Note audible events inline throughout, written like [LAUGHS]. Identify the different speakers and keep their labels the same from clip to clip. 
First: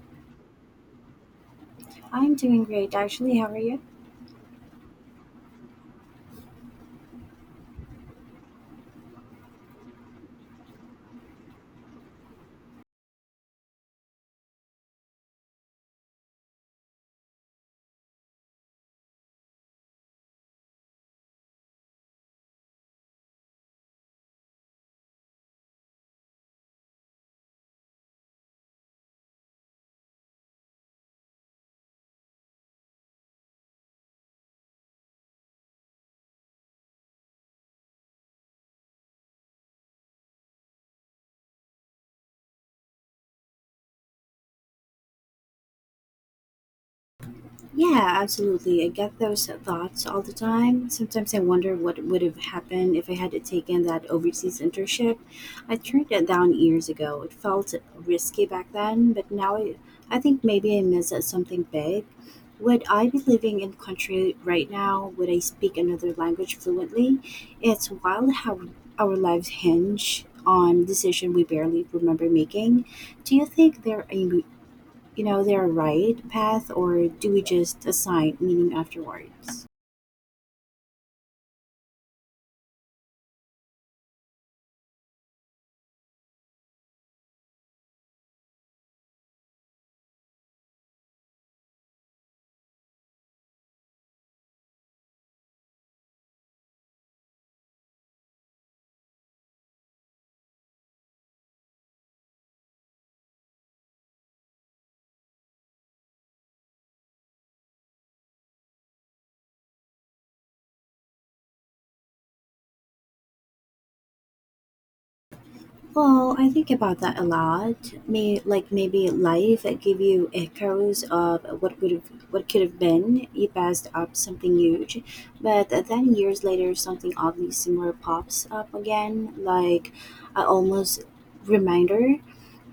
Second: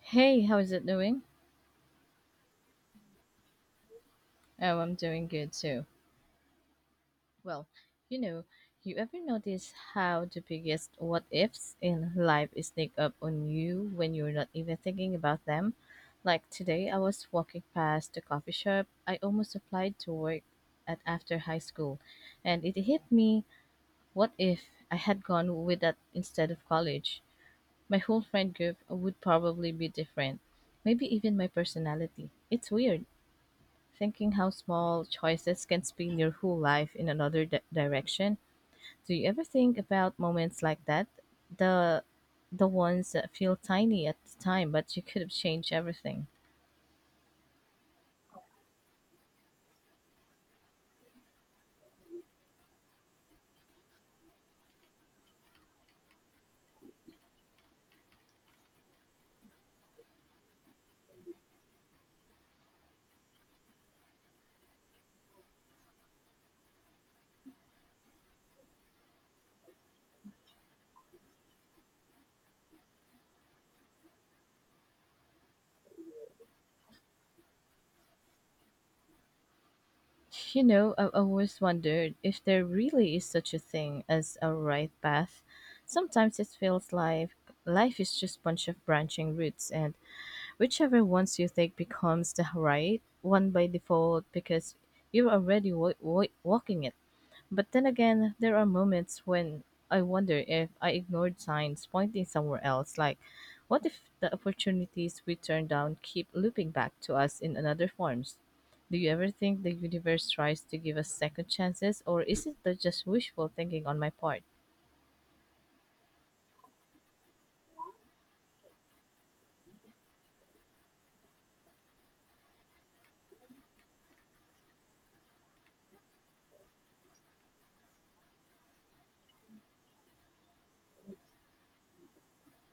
Speaker 1: Hey, how is it doing?
Speaker 2: I'm doing great, actually. How are you?
Speaker 1: Oh, I'm doing good too. Well, you know, you ever notice how the biggest what ifs in life sneak up on you when you're not even thinking about them? Like today, I was walking past the coffee shop I almost applied to work at after high school, and it hit me, what if I had gone with that instead of college? My whole friend group would probably be different, maybe even my personality. It's weird thinking how small choices can spin your whole life in another direction. Do you ever think about moments like that? The the ones that feel tiny at the time, but you could have changed everything.
Speaker 2: Yeah, absolutely. I get those thoughts all the time. Sometimes I wonder what would have happened if I had taken that overseas internship. I turned it down years ago. It felt risky back then, but now I think maybe I missed out something big. Would I be living in country right now? Would I speak another language fluently? It's wild how our lives hinge on decision we barely remember making. Do you think there are their right path, or do we just assign meaning afterwards?
Speaker 1: [LAUGHS] You know, I have always wondered if there really is such a thing as a right path. Sometimes it feels like life is just a bunch of branching routes, and whichever ones you take becomes the right one by default because you're already walking it. But then again, there are moments when I wonder if I ignored signs pointing somewhere else. Like, what if the opportunities we turn down keep looping back to us in another forms? Do you ever think the universe tries to give us second chances, or is it the just wishful thinking on my part?
Speaker 2: Well, I think about that a lot. Maybe life give you echoes of what could have been. You passed up something huge, but then years later, something oddly similar pops up again, like a almost reminder.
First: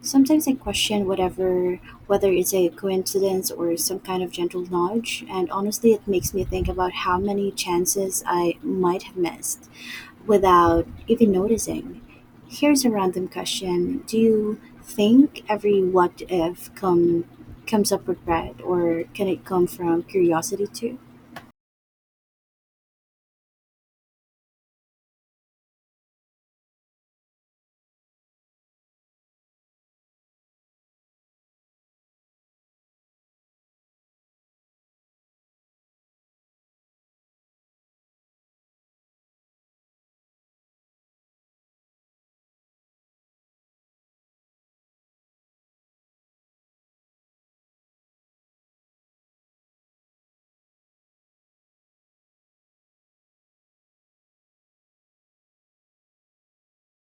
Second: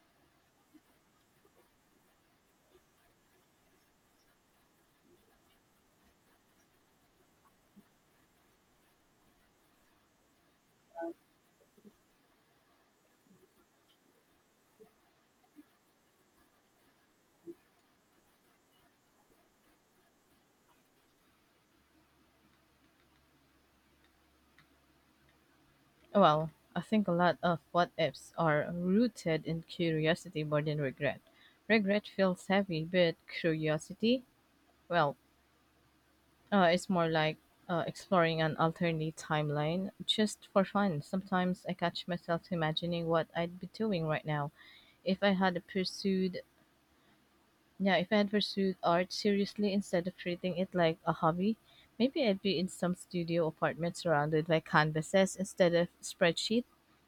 Speaker 2: Sometimes I question whether it's a coincidence or some kind of gentle nudge, and honestly, it makes me think about how many chances I might have missed without even noticing. Here's a random question. Do you think every what if comes up with pride or can it come from curiosity too?
Speaker 1: Well, I think a lot of what ifs are rooted in curiosity more than regret. Regret feels heavy, but curiosity, well, it's more like exploring an alternate timeline just for fun. Sometimes I catch myself imagining what I'd be doing right now if I had if I had pursued art seriously instead of treating it like a hobby. Maybe I'd be in some studio apartment surrounded by canvases instead of spreadsheet,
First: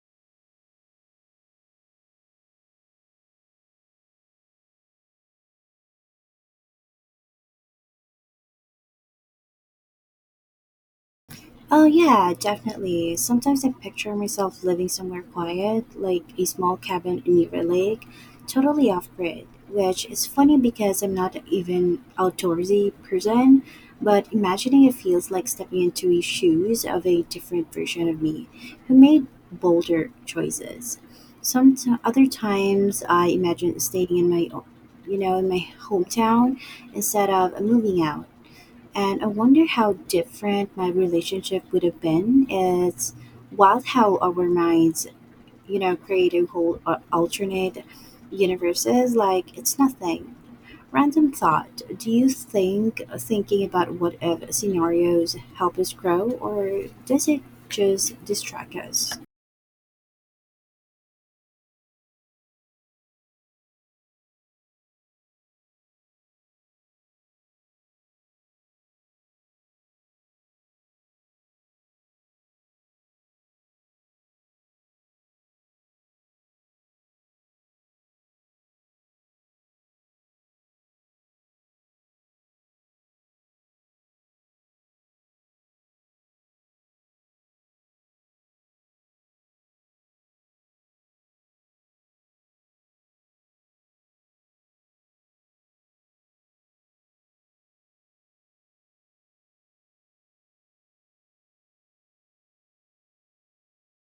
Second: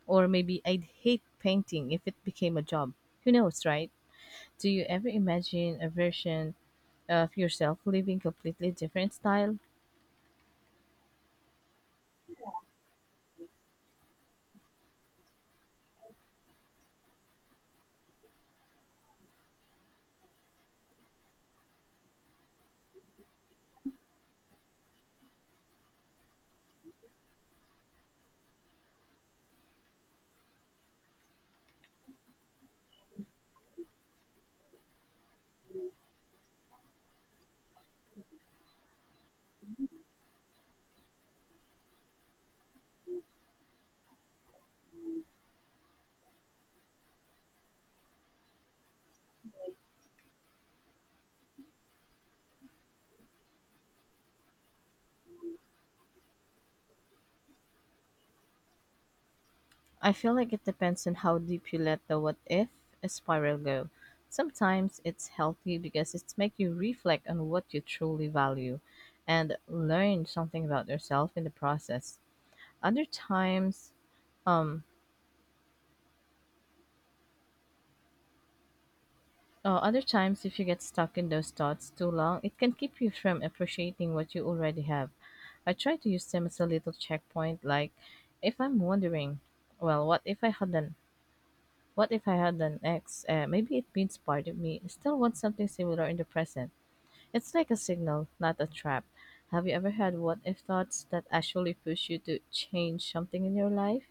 Speaker 1: or maybe I'd hate painting if it became a job. Who knows, right? Do you ever imagine a version of yourself living completely different style?
Speaker 2: Oh, yeah, definitely. Sometimes I picture myself living somewhere quiet, like a small cabin near a lake, totally off grid, which is funny because I'm not even outdoorsy person, but imagining it feels like stepping into the shoes of a different version of me who made bolder choices. Other times I imagine staying in my, o- you know, in my hometown instead of moving out and I wonder how different my relationship would have been. It's wild how our minds, you know, create a whole alternate universes like it's nothing. Random thought. Do you think thinking about what if scenarios help us grow, or does it just distract us?
Speaker 1: I feel like it depends on how deep you let the what if spiral go. Sometimes it's healthy because it's make you reflect on what you truly value and learn something about yourself in the process. Other times, um other times if you get stuck in those thoughts too long, it can keep you from appreciating what you already have. I try to use them as a little checkpoint like if I'm wondering, well, what if I had an ex? Maybe it means part of me still wants something similar in the present. It's like a signal, not a trap. Have you ever had what if thoughts that actually push you to change something in your life?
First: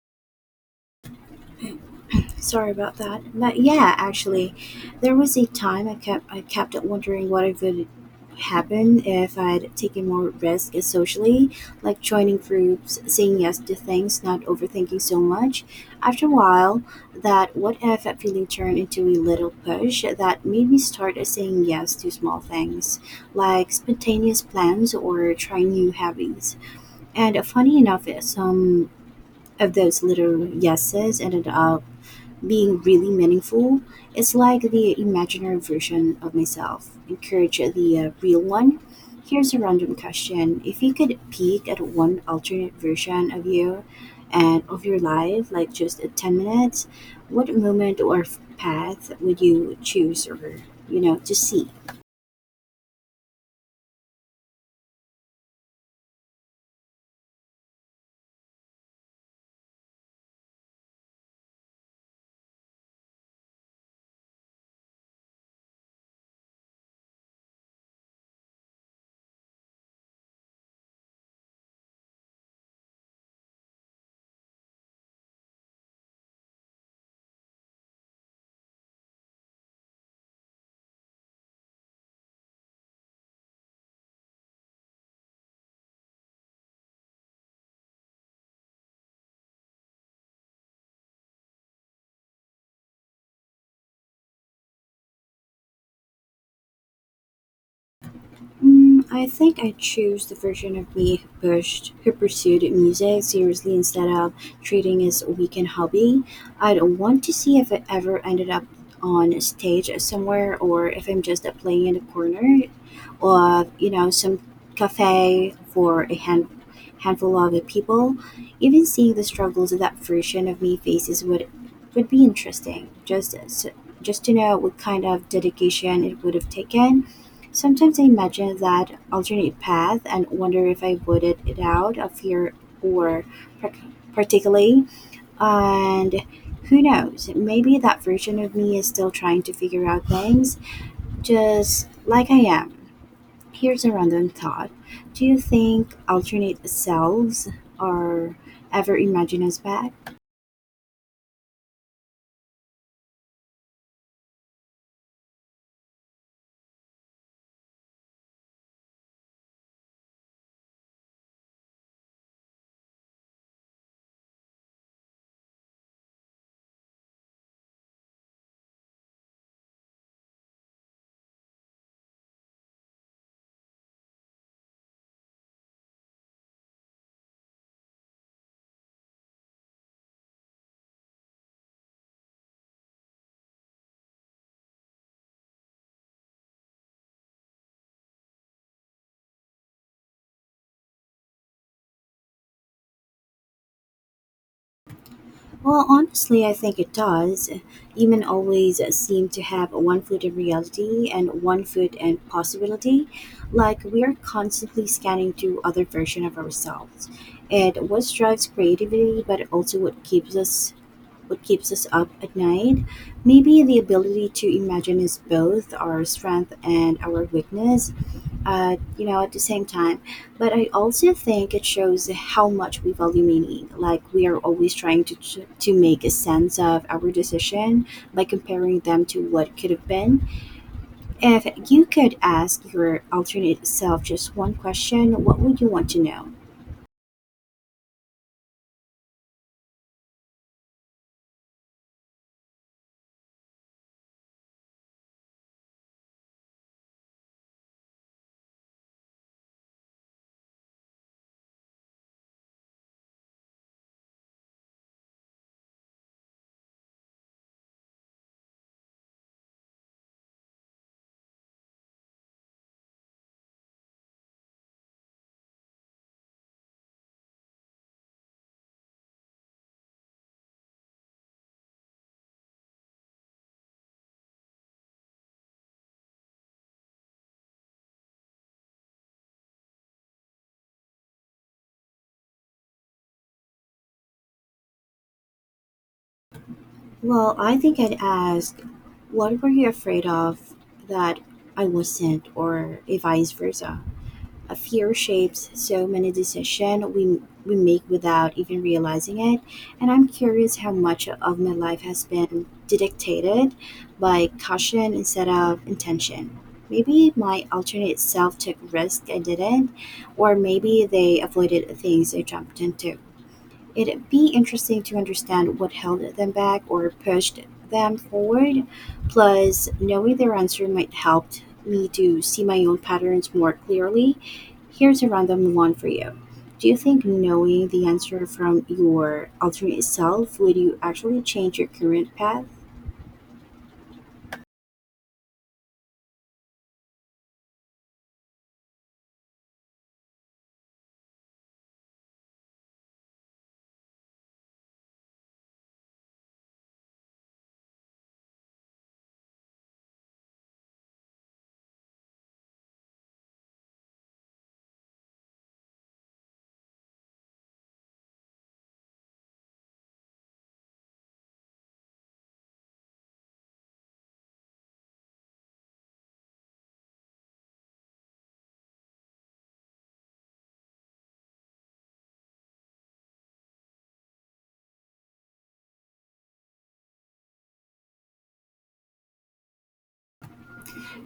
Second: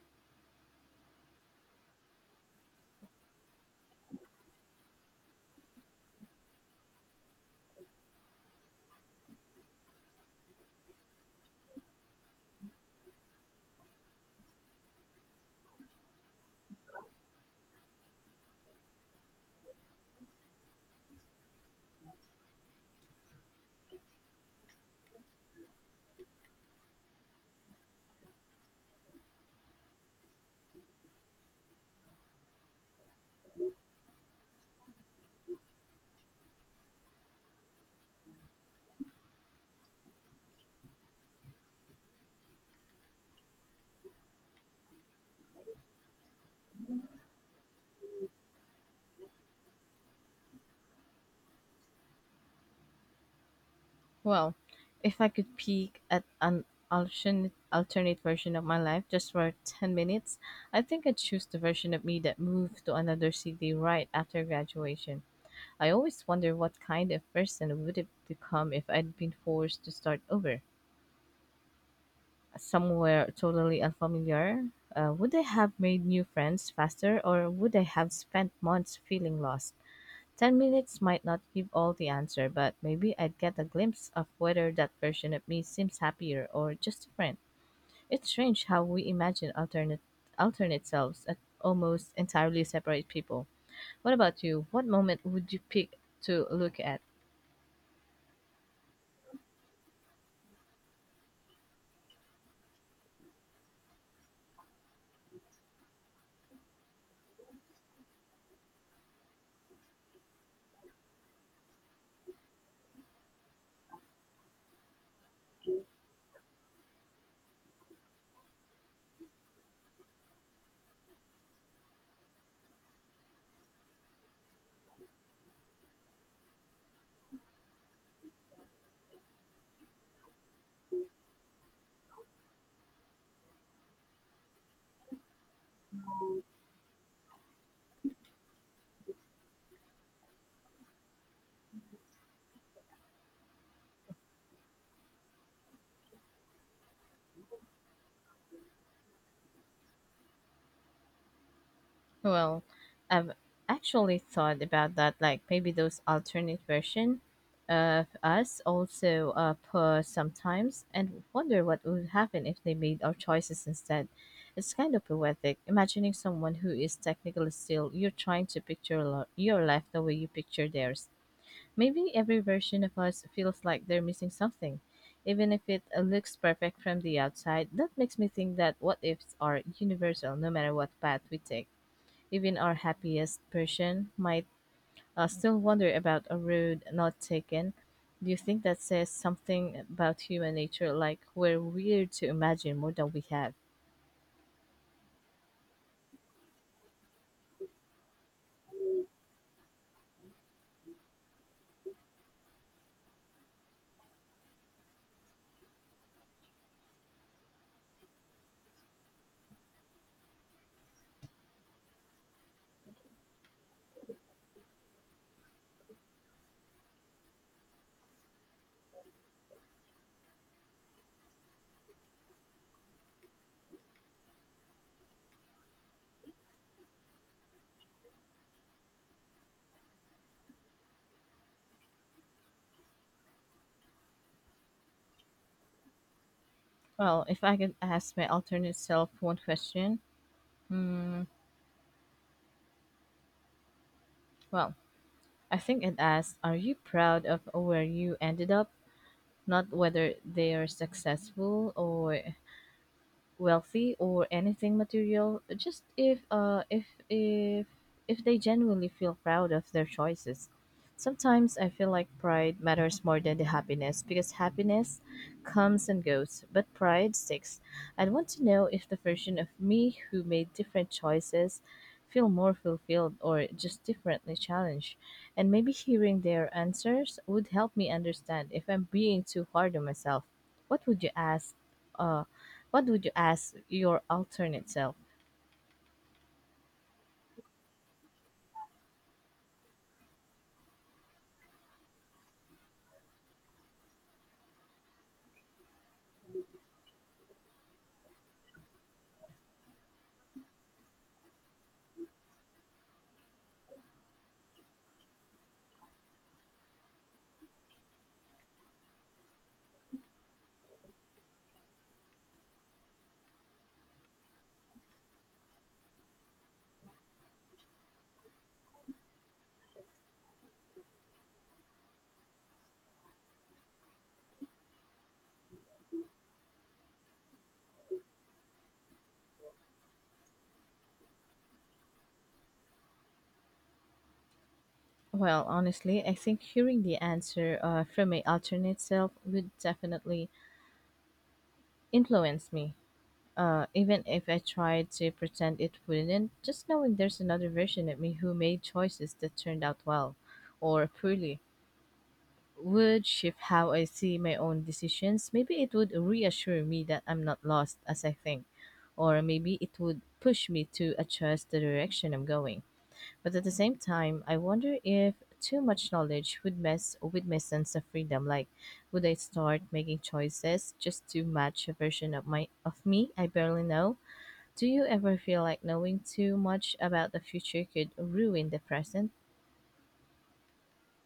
Speaker 2: Sorry about that. But yeah, actually, there was a time I kept wondering what it would happen if I'd taken more risk socially, like joining groups, saying yes to things, not overthinking so much. After a while, that what if feeling turned into a little push that made me start saying yes to small things, like spontaneous plans or trying new hobbies. And funny enough, some of those little yeses ended up being really meaningful. It's like the imaginary version of myself. Encourage the real one. Here's a random question. If you could peek at one alternate version of you and of your life, like just 10 minutes, what moment or path would you choose or, to see?
Speaker 1: Well, if I could peek at an alternate version of my life just for 10 minutes, I think I'd choose the version of me that moved to another city right after graduation. I always wonder what kind of person I would have become if I'd been forced to start over somewhere totally unfamiliar. Uh, would I have made new friends faster or would I have spent months feeling lost? 10 minutes might not give all the answer, but maybe I'd get a glimpse of whether that version of me seems happier or just different. It's strange how we imagine alternate selves at almost entirely separate people. What about you? What moment would you pick to look at?
Speaker 2: Mm, I think I choose the version of me who pursued music seriously instead of treating it as a weekend hobby. I'd want to see if I ever ended up on a stage somewhere or if I'm just playing in a corner or, you know, some cafe for a handful of people. Even seeing the struggles that version of me faces would be interesting. Just to know what kind of dedication it would have taken. Sometimes I imagine that alternate path and wonder if I would it out of fear or par- particularly. And who knows, maybe that version of me is still trying to figure out things just like I am. Here's a random thought. Do you think alternate selves are ever imagine us back?
Speaker 1: Well, I've actually thought about that. Like maybe those alternate version of us also pause sometimes and wonder what would happen if they made our choices instead. It's kind of poetic, imagining someone who is technically still you're trying to picture your life the way you picture theirs. Maybe every version of us feels like they're missing something. Even if it looks perfect from the outside, that makes me think that what ifs are universal no matter what path we take. Even our happiest person might still wonder about a road not taken. Do you think that says something about human nature, like we're weird to imagine more than we have?
Speaker 2: Well, honestly, I think it does. Women always seem to have one foot in reality and one foot in possibility. Like we are constantly scanning to other version of ourselves. And what drives creativity, but also what keeps us up at night. Maybe the ability to imagine is both our strength and our weakness, at the same time. But I also think it shows how much we value meaning. Like we are always trying to make a sense of our decision by comparing them to what could have been. If you could ask your alternate self just one question, what would you want to know?
Speaker 1: Well, if I could ask my alternate self one question, hmm, well, I think it asks, are you proud of where you ended up? Not whether they are successful or wealthy or anything material, just if if they genuinely feel proud of their choices. Sometimes I feel like pride matters more than the happiness, because happiness comes and goes but pride sticks. I'd want to know if the version of me who made different choices feel more fulfilled or just differently challenged, and maybe hearing their answers would help me understand if I'm being too hard on myself. What would you ask uh, what would you ask your alternate self?
Speaker 2: Well, I think I'd ask, what were you afraid of that I wasn't, or if vice versa? A fear shapes so many decisions we make without even realizing it, and I'm curious how much of my life has been dictated by caution instead of intention. Maybe my alternate self took risks I didn't, or maybe they avoided things I jumped into. It'd be interesting to understand what held them back or pushed them forward. Plus, knowing their answer might help me to see my own patterns more clearly. Here's a random one for you. Do you think knowing the answer from your alternate self would you actually change your current path?
Speaker 1: Well, honestly, I think hearing the answer from my alternate self would definitely influence me. Even if I tried to pretend it wouldn't, just knowing there's another version of me who made choices that turned out well or poorly would shift how I see my own decisions. Maybe it would reassure me that I'm not lost as I think, or maybe it would push me to adjust the direction I'm going. But at the same time, I wonder if too much knowledge would mess with my sense of freedom. Like, would I start making choices just to match a version of my of me I barely know? Do you ever feel like knowing too much about the future could ruin the present?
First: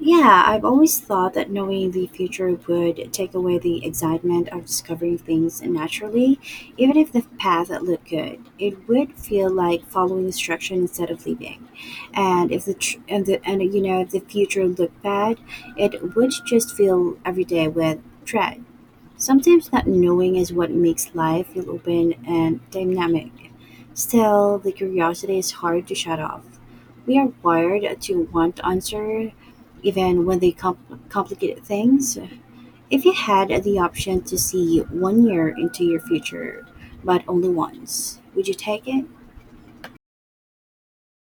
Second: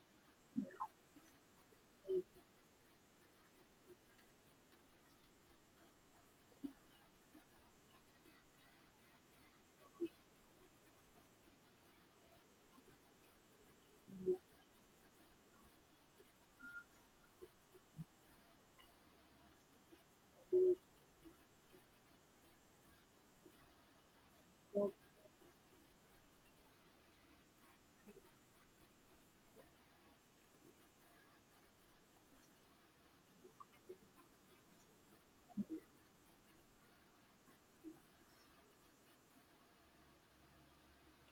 Speaker 2: Yeah, I've always thought that knowing the future would take away the excitement of discovering things naturally. Even if the path looked good, it would feel like following instruction instead of leaving. And if the tr- and the and you know if the future looked bad, it would just fill every day with dread. Sometimes not knowing is what makes life feel open and dynamic. Still, the curiosity is hard to shut off. We are wired to want answers, even when they complicate things. If you had the option to see one year into your future, but only once, would you take it?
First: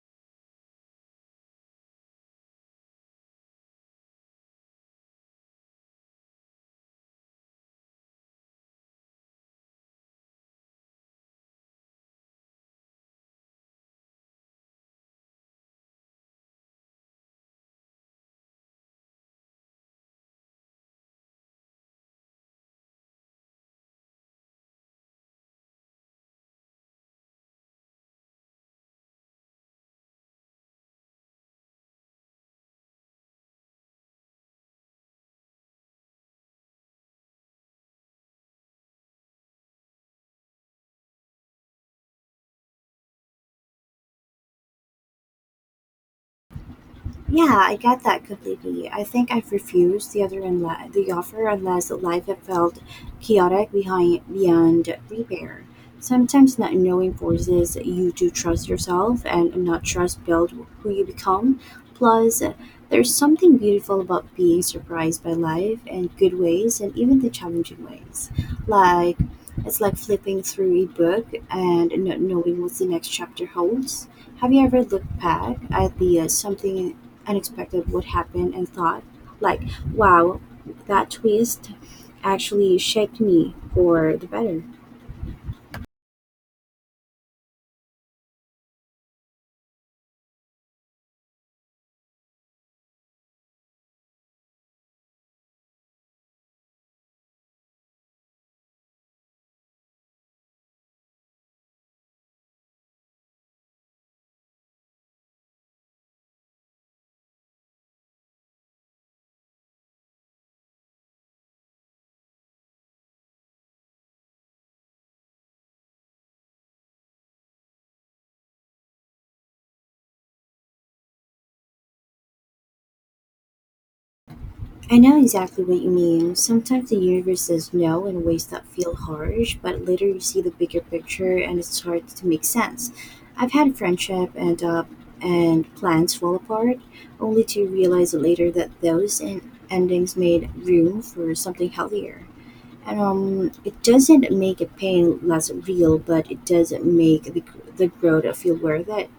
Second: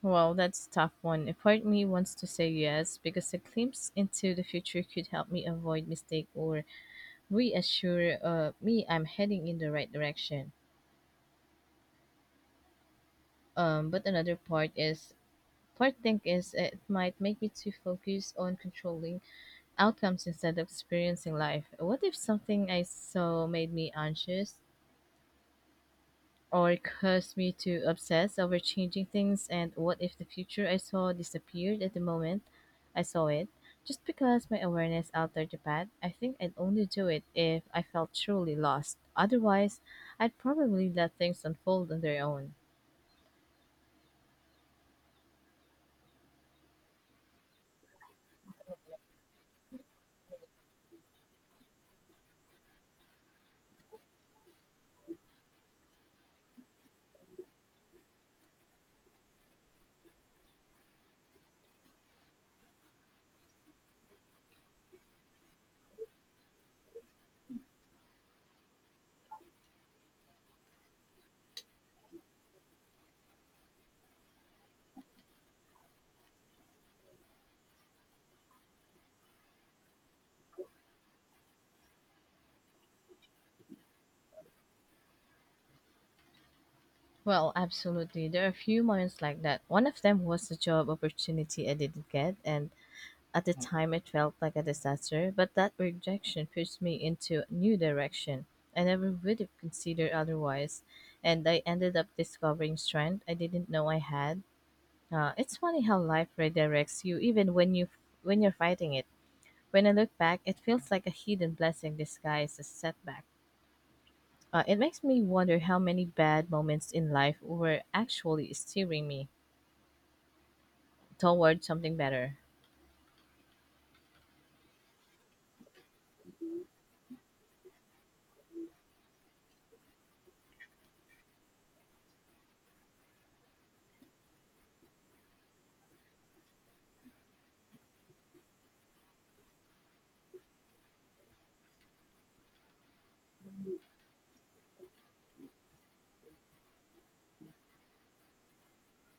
Speaker 1: Well, that's a tough one. A part of me wants to say yes because a glimpse into the future could help me avoid mistake or reassure me I'm heading in the right direction. But another part is, first thing is it might make me too focused on controlling outcomes instead of experiencing life. What if something I saw made me anxious or caused me to obsess over changing things? And what if the future I saw disappeared at the moment I saw it? Just because my awareness altered the path, I think I'd only do it if I felt truly lost. Otherwise, I'd probably let things unfold on their own.
Speaker 2: Yeah, I get that completely. I think I've refused the offer unless life had felt chaotic behind beyond repair. Sometimes not knowing forces you to trust yourself, and not trust build who you become. Plus, there's something beautiful about being surprised by life in good ways and even the challenging ways. Like it's like flipping through a book and not knowing what the next chapter holds. Have you ever looked back at the something unexpected would happen and thought, like, wow, that twist actually shaped me for the better?
Speaker 1: Well, absolutely. There are a few moments like that. One of them was a job opportunity I didn't get, and at the time it felt like a disaster, but that rejection pushed me into a new direction I never would have considered otherwise, and I ended up discovering strength I didn't know I had. It's funny how life redirects you even when you're fighting it. When I look back, it feels like a hidden blessing disguised as setback. It makes me wonder how many bad moments in life were actually steering me toward something better.
Speaker 2: I know exactly what you mean. Sometimes the universe says no in ways that feel harsh, but later you see the bigger picture and it starts to make sense. I've had friendship and plans fall apart, only to realize later that those endings made room for something healthier. And it doesn't make a pain less real, but it does make the growth feel worth it.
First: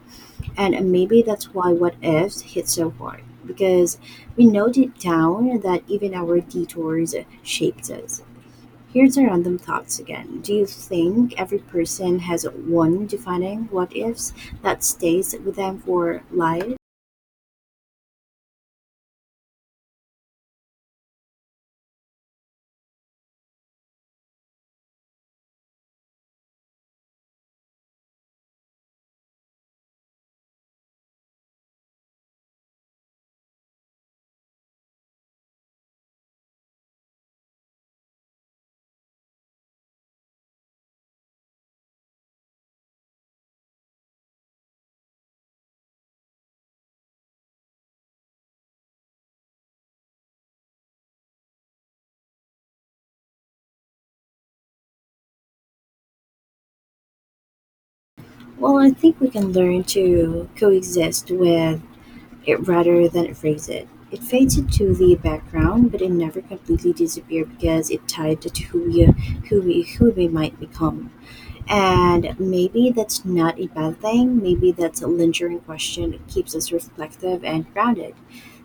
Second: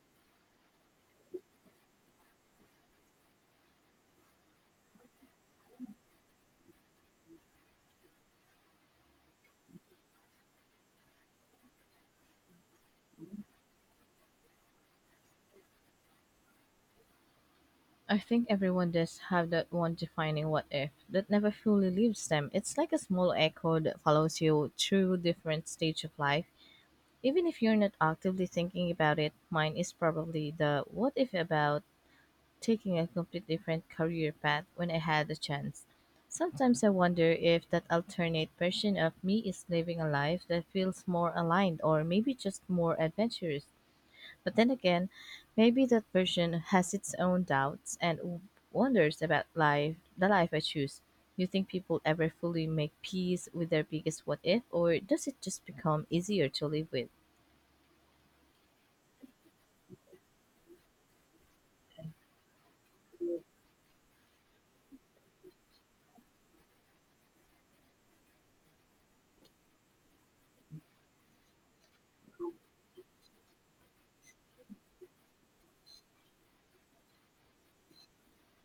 Speaker 2: And maybe that's why what ifs hit so hard, because we know deep down that even our detours shaped us. Here's our random thoughts again. Do you think every person has one defining what ifs that stays with them for life?
Speaker 1: I think everyone does have that one defining what if that never fully leaves them. It's like a small echo that follows you through different stage of life. Even if you're not actively thinking about it, mine is probably the what if about taking a complete different career path when I had the chance. Sometimes I wonder if that alternate version of me is living a life that feels more aligned or maybe just more adventurous. But then again, maybe that version has its own doubts and wonders about life, the life I choose. Do you think people ever fully make peace with their biggest what if, or does it just become easier to live with?
Speaker 2: Well, I think we can learn to coexist with it rather than erase it. It fades into the background, but it never completely disappears because it tied to who we might become. And maybe that's not a bad thing. Maybe that's a lingering question that keeps us reflective and grounded.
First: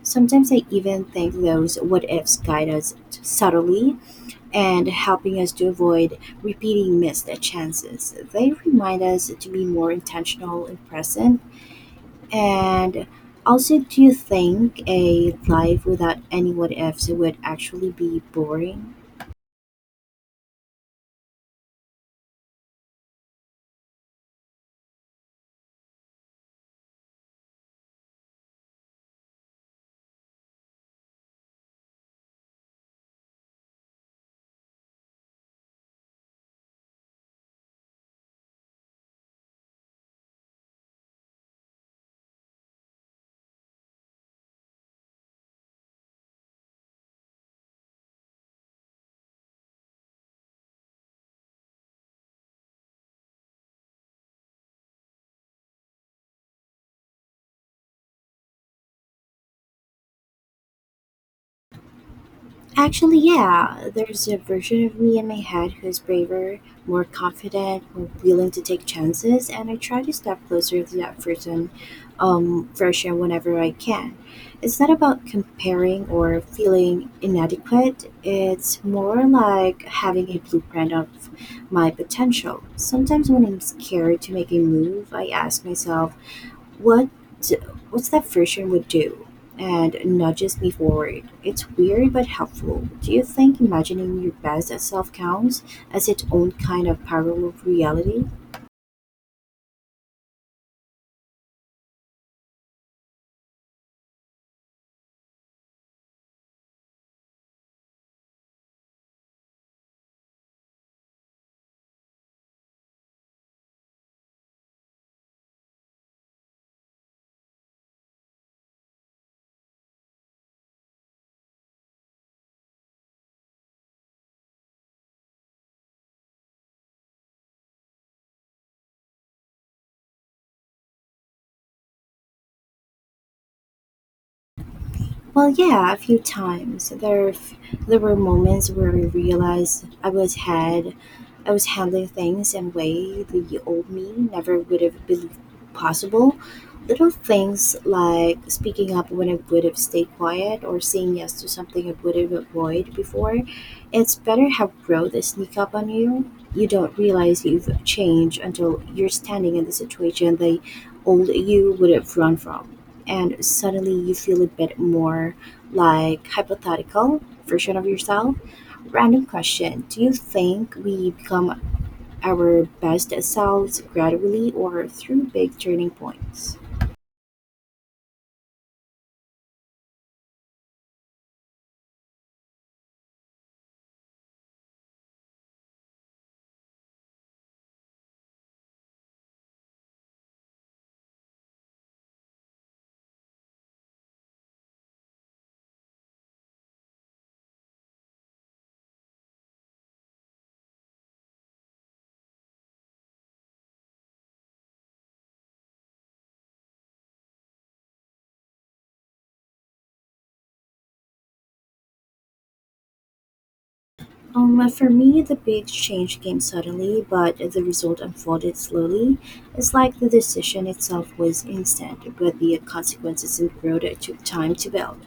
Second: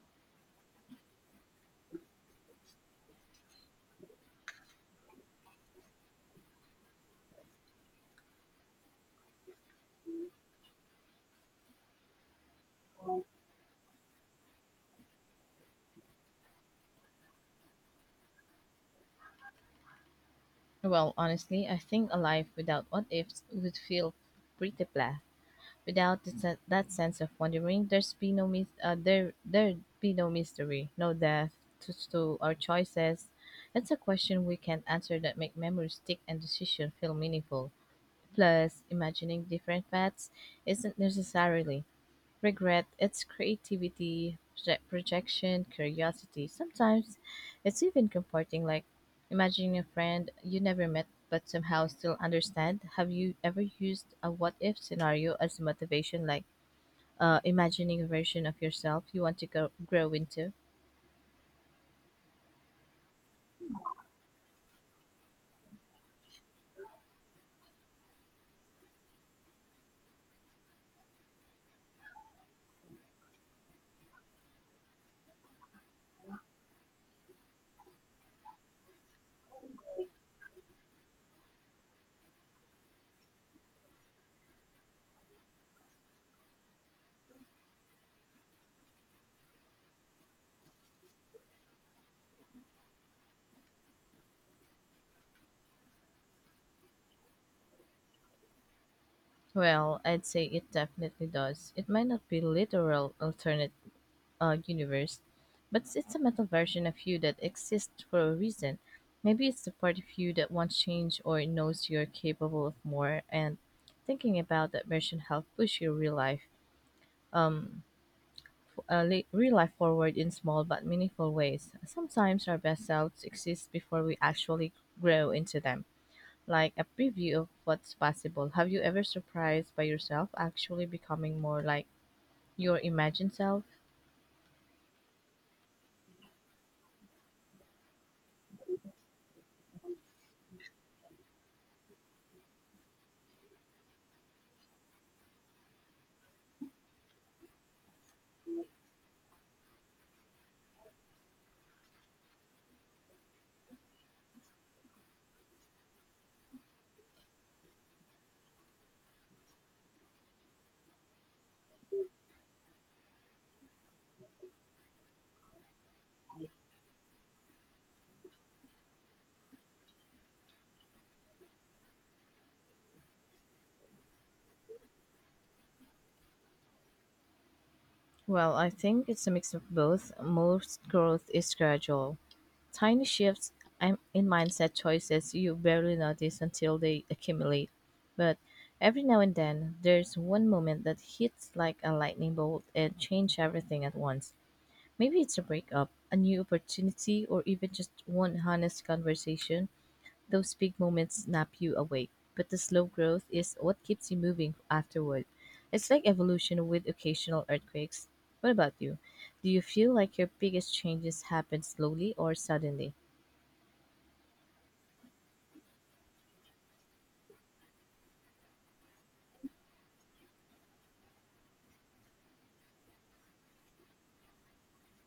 Speaker 2: Sometimes I even think those what ifs guide us subtly and helping us to avoid repeating missed chances. They remind us to be more intentional and present. And also, do you think a life without any what ifs would actually be boring?
Speaker 1: Well, honestly, I think a life without what ifs would feel pretty blah. Without the, that sense of wondering, there there'd be no mystery, no depth to our choices. That's a question we can't answer that make memories stick and decision feel meaningful. Plus, imagining different paths isn't necessarily regret, it's creativity, projection, curiosity. Sometimes it's even comforting, like imagining a friend you never met but somehow still understand. Have you ever used a what if scenario as motivation, like imagining a version of yourself you want to grow into?
Speaker 2: Actually, yeah, there's a version of me in my head who's braver, more confident, more willing to take chances, and I try to step closer to that person, version whenever I can. It's not about comparing or feeling inadequate. It's more like having a blueprint of my potential. Sometimes when I'm scared to make a move, I ask myself, what what's that version would do and nudges me forward. It's weird but helpful. Do you think imagining your best self counts as its own kind of parallel reality?
Speaker 1: Well, I'd say it definitely does. It might not be literal alternate universe, but it's a metal version of you that exists for a reason. Maybe it's the part of you that wants change or knows you're capable of more, and thinking about that version helps push your real life, um, real life forward in small but meaningful ways. Sometimes our best selves exist before we actually grow into them, like a preview of what's possible. Have you ever surprised by yourself actually becoming more like your imagined self?
Speaker 2: Well, yeah, a few times. There were moments where I realized I was handling things in a way the old me never would have believed possible. Little things like speaking up when I would have stayed quiet or saying yes to something I would have avoided before. It's better how growth sneak up on you. You don't realize you've changed until you're standing in the situation the old you would have run from and suddenly you feel a bit more like hypothetical version of yourself. Random question. Do you think we become our best selves gradually or through big turning points?
Speaker 1: Well, I think it's a mix of both. Most growth is gradual. Tiny shifts in mindset choices you barely notice until they accumulate. But every now and then, there's one moment that hits like a lightning bolt and changes everything at once. Maybe it's a breakup, a new opportunity, or even just one honest conversation, those big moments snap you awake, but the slow growth is what keeps you moving afterward. It's like evolution with occasional earthquakes. What about you? Do you feel like your biggest changes happen slowly or suddenly?
Speaker 2: For me, the big change came suddenly, but the result unfolded slowly. It's like the decision itself was instant, but the consequences and growth took time to build.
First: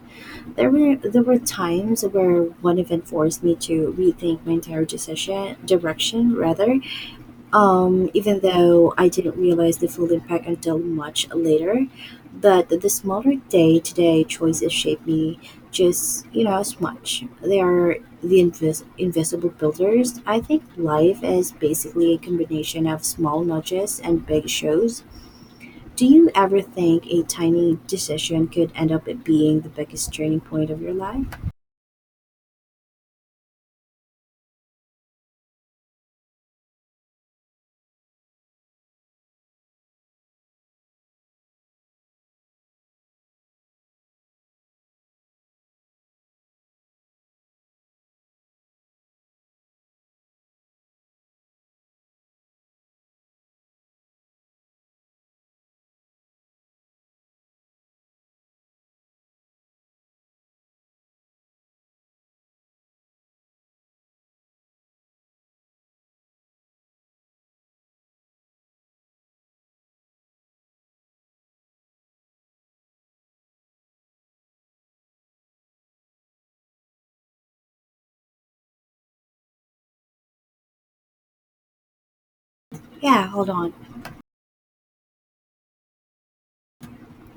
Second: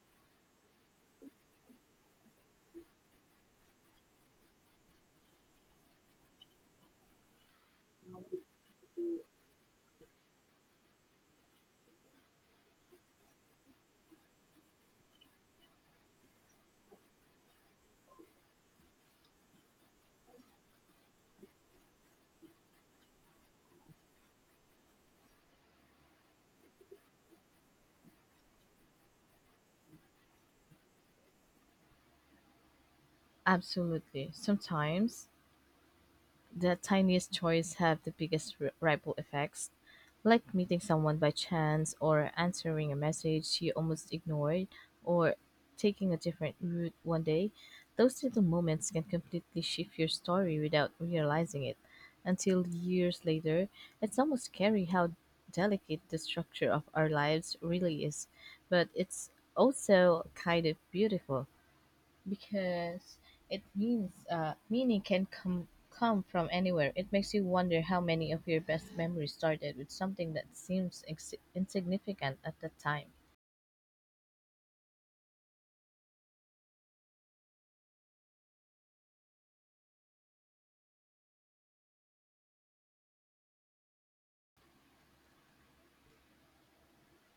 Speaker 2: There were times where one event forced me to rethink my entire decision direction rather. Even though I didn't realize the full impact until much later, but the smaller day to day choices shape me just as much. They are the invisible builders. I think life is basically a combination of small nudges and big shows. Do you ever think a tiny decision could end up being the biggest turning point of your life?
Speaker 1: Absolutely. Sometimes the tiniest joys have the biggest ripple effects, like meeting someone by chance, or answering a message you almost ignored, or taking a different route one day. Those little moments can completely shift your story without realizing it. Until years later, it's almost scary how delicate the structure of our lives really is, but it's also kind of beautiful because it means meaning can come from anywhere. It makes you wonder how many of your best memories started with something that seems insignificant at the time.
Speaker 2: Yeah, hold on.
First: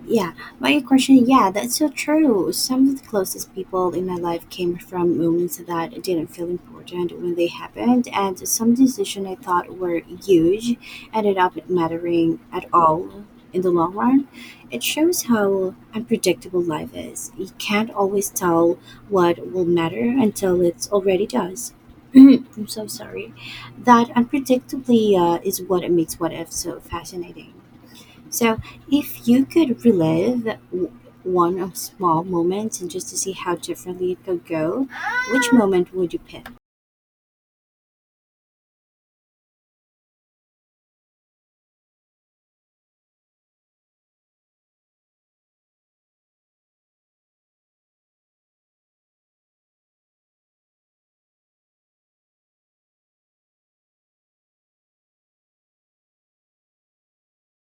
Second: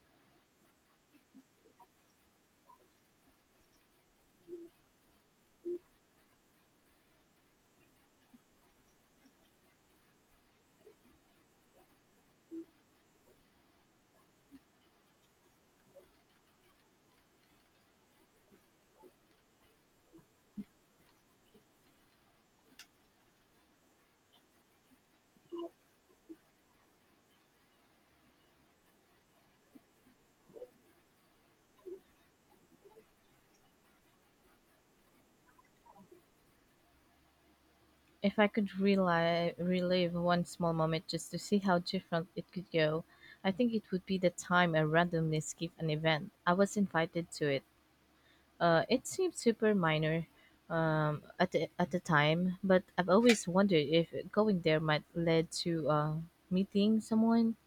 Speaker 2: Yeah, my question. Yeah, that's so true. Some of the closest people in my life came from moments that didn't feel important when they happened, and some decisions I thought were huge ended up mattering at all in the long run. It shows how unpredictable life is. You can't always tell what will matter until it already does. I'm so sorry. That unpredictably is what makes what if so fascinating. So, if you could relive w- one of small moments and just to see how differently it could go, which moment would you pick?
Speaker 1: If I could relive one small moment just to see how different it could go, I think it would be the time I randomly skipped an event. I was invited to it. It seemed super minor at the time, but I've always wondered if going there might lead to meeting someone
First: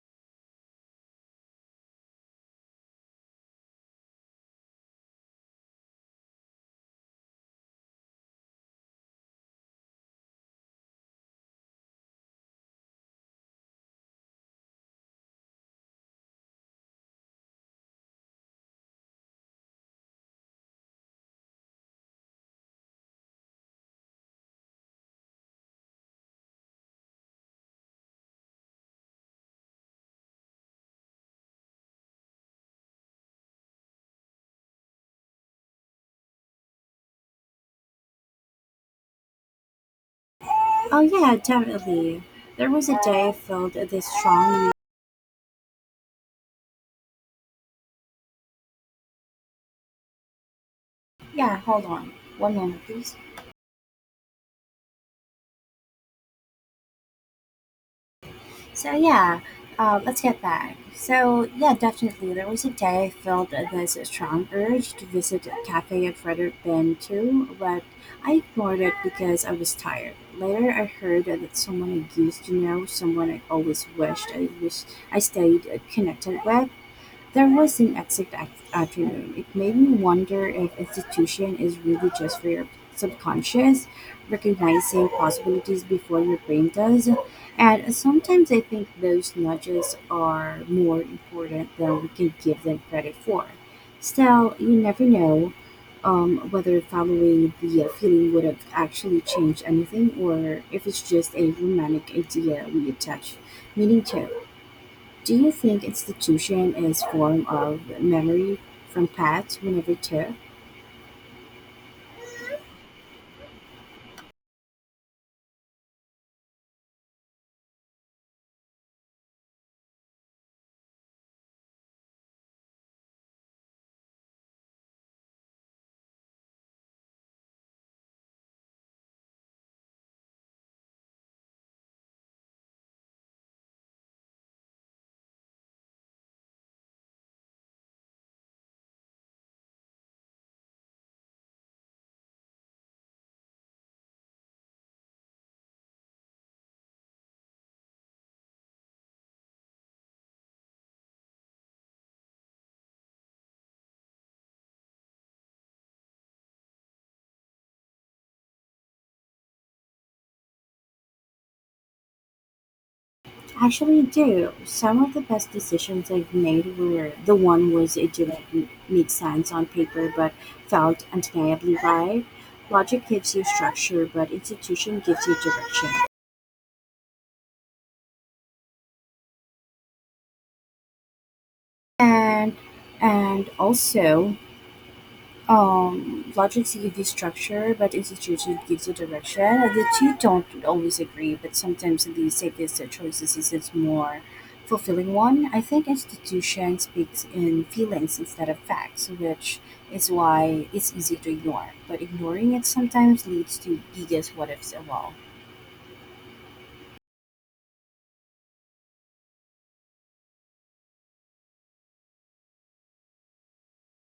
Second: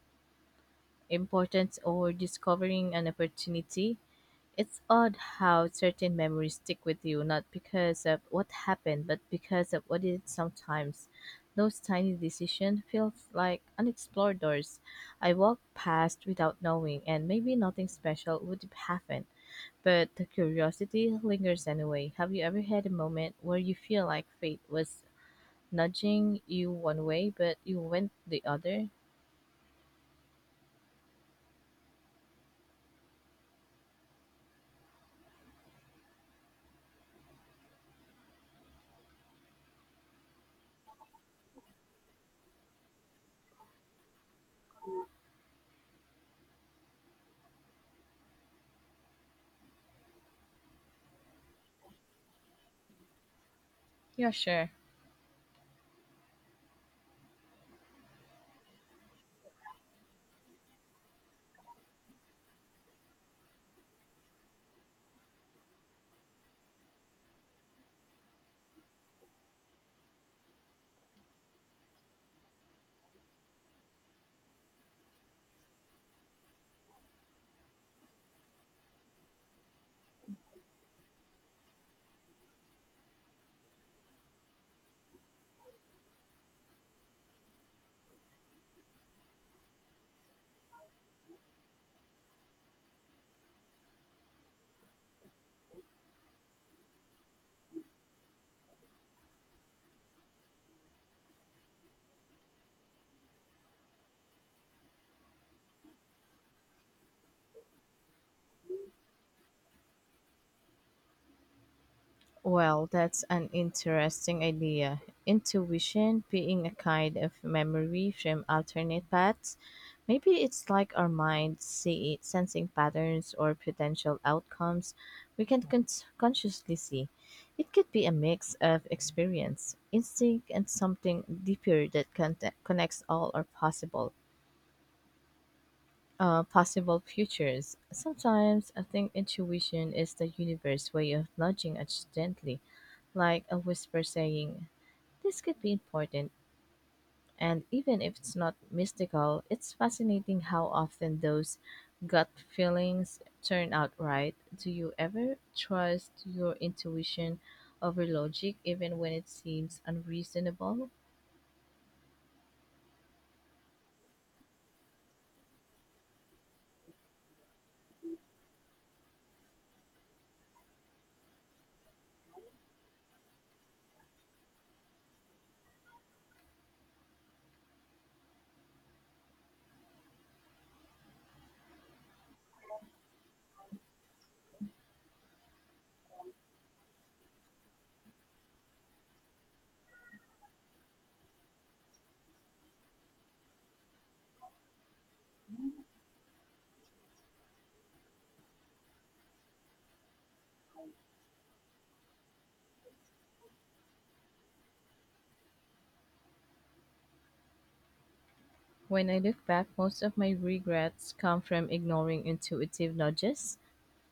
Speaker 1: importance or discovering an opportunity. It's odd how certain memories stick with you, not because of what happened, but because of what it sometimes. Those tiny decisions feel like unexplored doors. I walked past without knowing, and maybe nothing special would happen, but the curiosity lingers anyway. Have you ever had a moment where you feel like fate was nudging you one way, but you went the other?
Speaker 2: Oh yeah, definitely. There was a day I felt this strong. Yeah, hold on, one moment, please.
Speaker 1: Yeah, sure.
Speaker 2: So yeah, let's get back. So yeah, definitely. There was a day I felt this strong urge to visit a cafe I'd rather been to, but I ignored it because I was tired. Later, I heard that someone I used to know, someone I always wished I stayed connected with, there was an afternoon. It made me wonder if institution is really just for your subconscious, recognizing possibilities before your brain does. And sometimes I think those nudges are more important than we can give them credit for. Still, you never know whether following the feeling would have actually changed anything, or if it's just a romantic idea we attach meaning to. Do you think institution is form of memory from past whenever too?
Speaker 1: Well, that's an interesting idea. Intuition being a kind of memory from alternate paths. Maybe it's like our minds see it, sensing patterns or potential outcomes we can consciously see. It could be a mix of experience, instinct, and something deeper that connects all our possible possible futures. Sometimes I think intuition is the universe way of nudging us gently like a whisper saying, this could be important. And even if it's not mystical, it's fascinating how often those gut feelings turn out right. Do you ever trust your intuition over logic, even when it seems unreasonable?
Speaker 2: Actually do. Some of the best decisions I've made were the one was it didn't make sense on paper but felt undeniably right. Logic gives you structure but institution gives you direction. And and also. Logic gives you structure, but institution gives you direction. And the two don't always agree, but sometimes the safest choices is the more fulfilling one. I think institution speaks in feelings instead of facts, which is why it's easy to ignore. But ignoring it sometimes leads to biggest what ifs of all.
Speaker 1: When I look back, most of my regrets come from ignoring intuitive nudges,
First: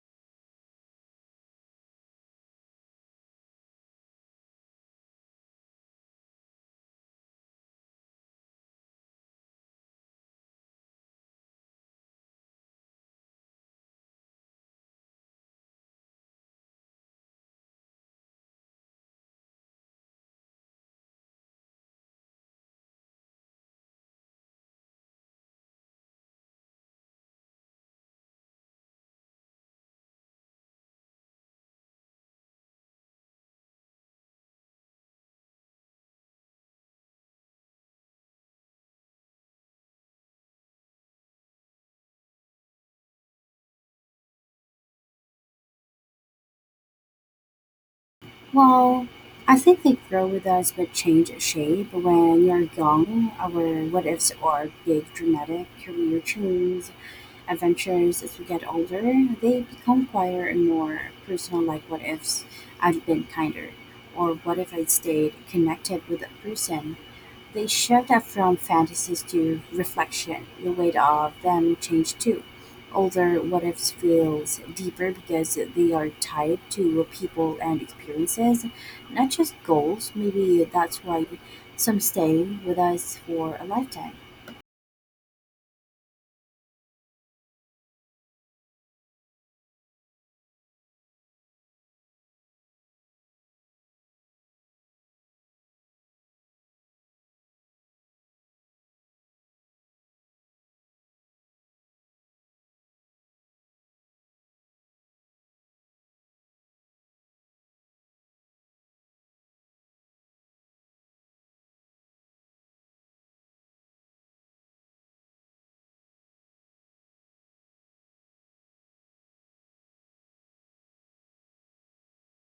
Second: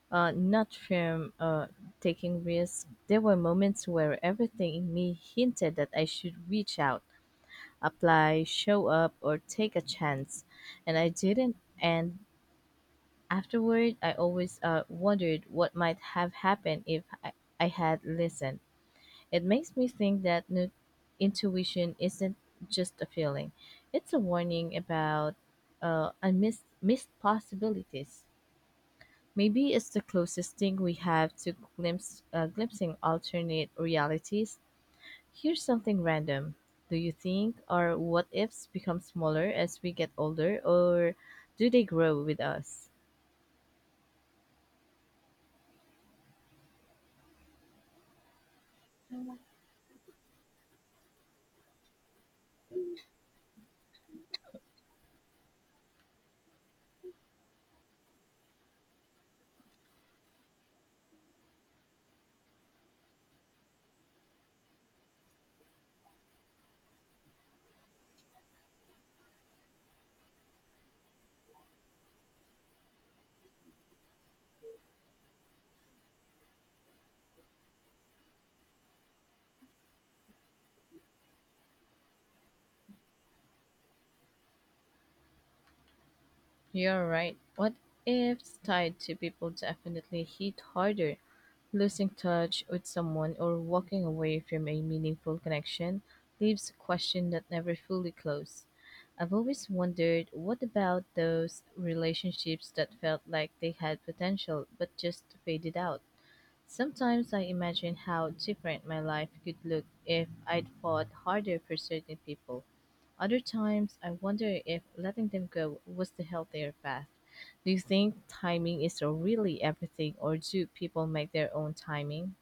Speaker 1: not from taking risks. There were moments where everything in me hinted that I should reach out, apply, show up, or take a chance. And I didn't. And afterward, I always wondered what might have happened if I, I had listened. It makes me think that intuition isn't just a feeling, it's a warning about unmissed missed possibilities. Maybe it's the closest thing we have to glimpsing alternate realities. Here's something random. Do you think our what ifs become smaller as we get older, or do they grow with us?
Speaker 2: Well, I think they grow with us but change shape. When you're young, our what ifs are big, dramatic career change adventures. As we get older, they become quieter and more personal, like what if I'd been kinder, or what if I'd stayed connected with that person. They shift up from fantasies to reflection. The weight of them change too. Older what ifs feels deeper because they are tied to people and experiences, not just goals. Maybe that's why some stay with us for a lifetime.
Speaker 1: You're right. What ifs tied to people definitely hit harder. Losing touch with someone or walking away from a meaningful connection leaves a question that never fully closed. I've always wondered what about those relationships that felt like they had potential but just faded out? Sometimes I imagine how different my life could look if I'd fought harder for certain people. Other times, I wonder if letting them go was the healthier path. Do you think timing is really everything, or do people make their own timing?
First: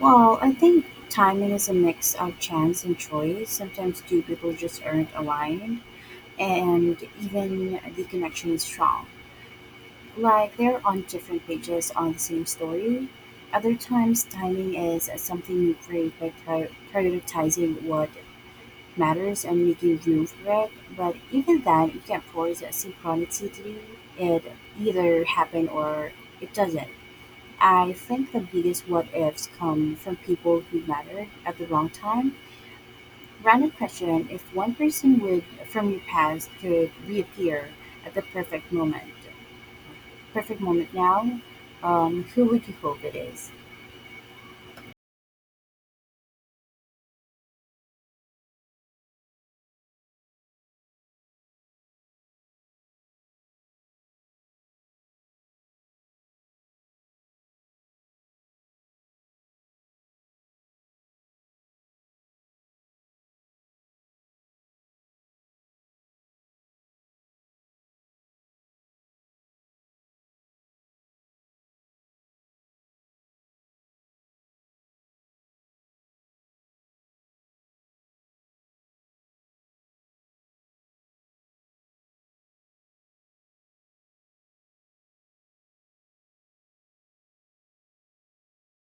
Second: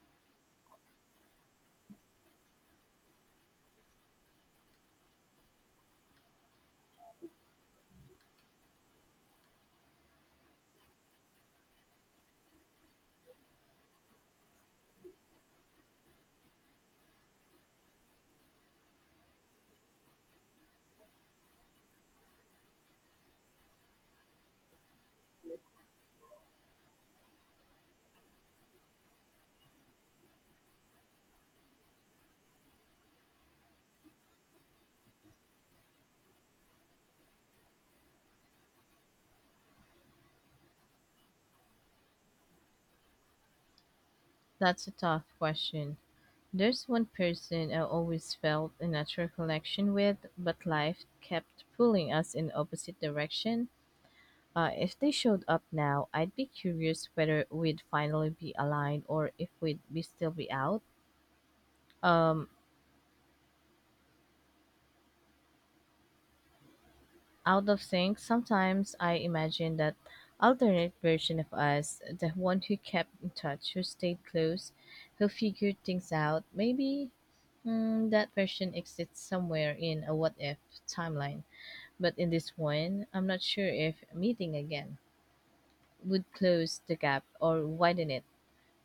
Speaker 2: Well, I think timing is a mix of chance and choice. Sometimes two people just aren't aligned, and even the connection is strong. Like they're on different pages on the same story. Other times, timing is something you create by prioritizing what matters and making room for it. But even then, you can't force a synchronicity. It either happen or it doesn't. I think the biggest what ifs come from people who matter at the wrong time. Random question, if one person would from your past could reappear at the perfect moment now, who would you hope it is?
Speaker 1: That's a tough question. There's one person I always felt a natural connection with, but life kept pulling us in opposite direction. If they showed up now, I'd be curious whether we'd finally be aligned or if we'd be still be out. Um, Out of sync, sometimes I imagine that alternate version of us, the one who kept in touch, who stayed close, who figured things out, maybe that version exists somewhere in a what if timeline. But in this one, I'm not sure if meeting again would close the gap or widen it.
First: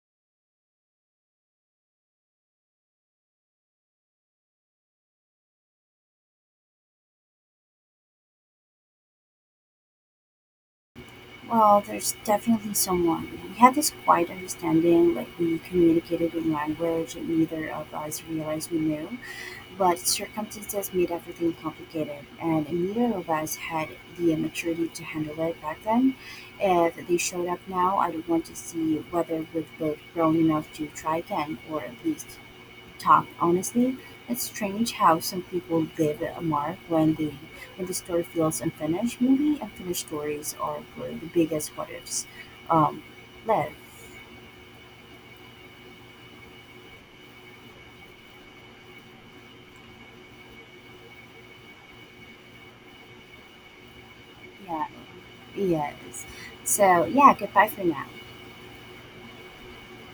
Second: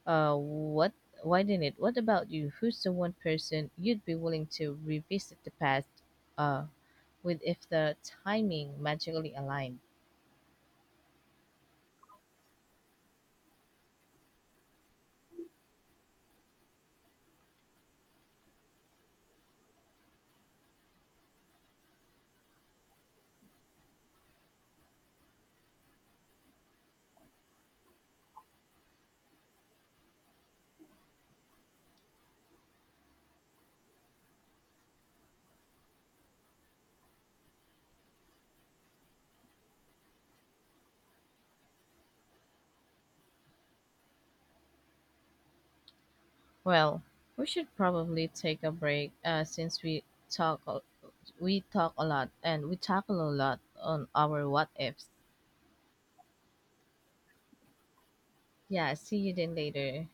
Speaker 1: What? Why didn't it? What about you? Who's the one person you'd be willing to revisit the past uh, with if the timing magically aligned?
Speaker 2: Well, there's definitely someone. We had this quiet understanding, like we communicated in language and neither of us realized we knew. But circumstances made everything complicated, and neither of us had the maturity to handle it back then. If they showed up now, I'd want to see whether we've both grown enough to try again, or at least talk honestly. It's strange how some people leave a mark when they when the story feels unfinished. Maybe unfinished stories are where the biggest what ifs um, live.
Speaker 1: Well, we should probably take a break since we talk a- we talk a lot and we tackle a lot on our what ifs.
Speaker 2: Yeah, yes. So yeah, goodbye for now.
Speaker 1: Yeah, see you then later.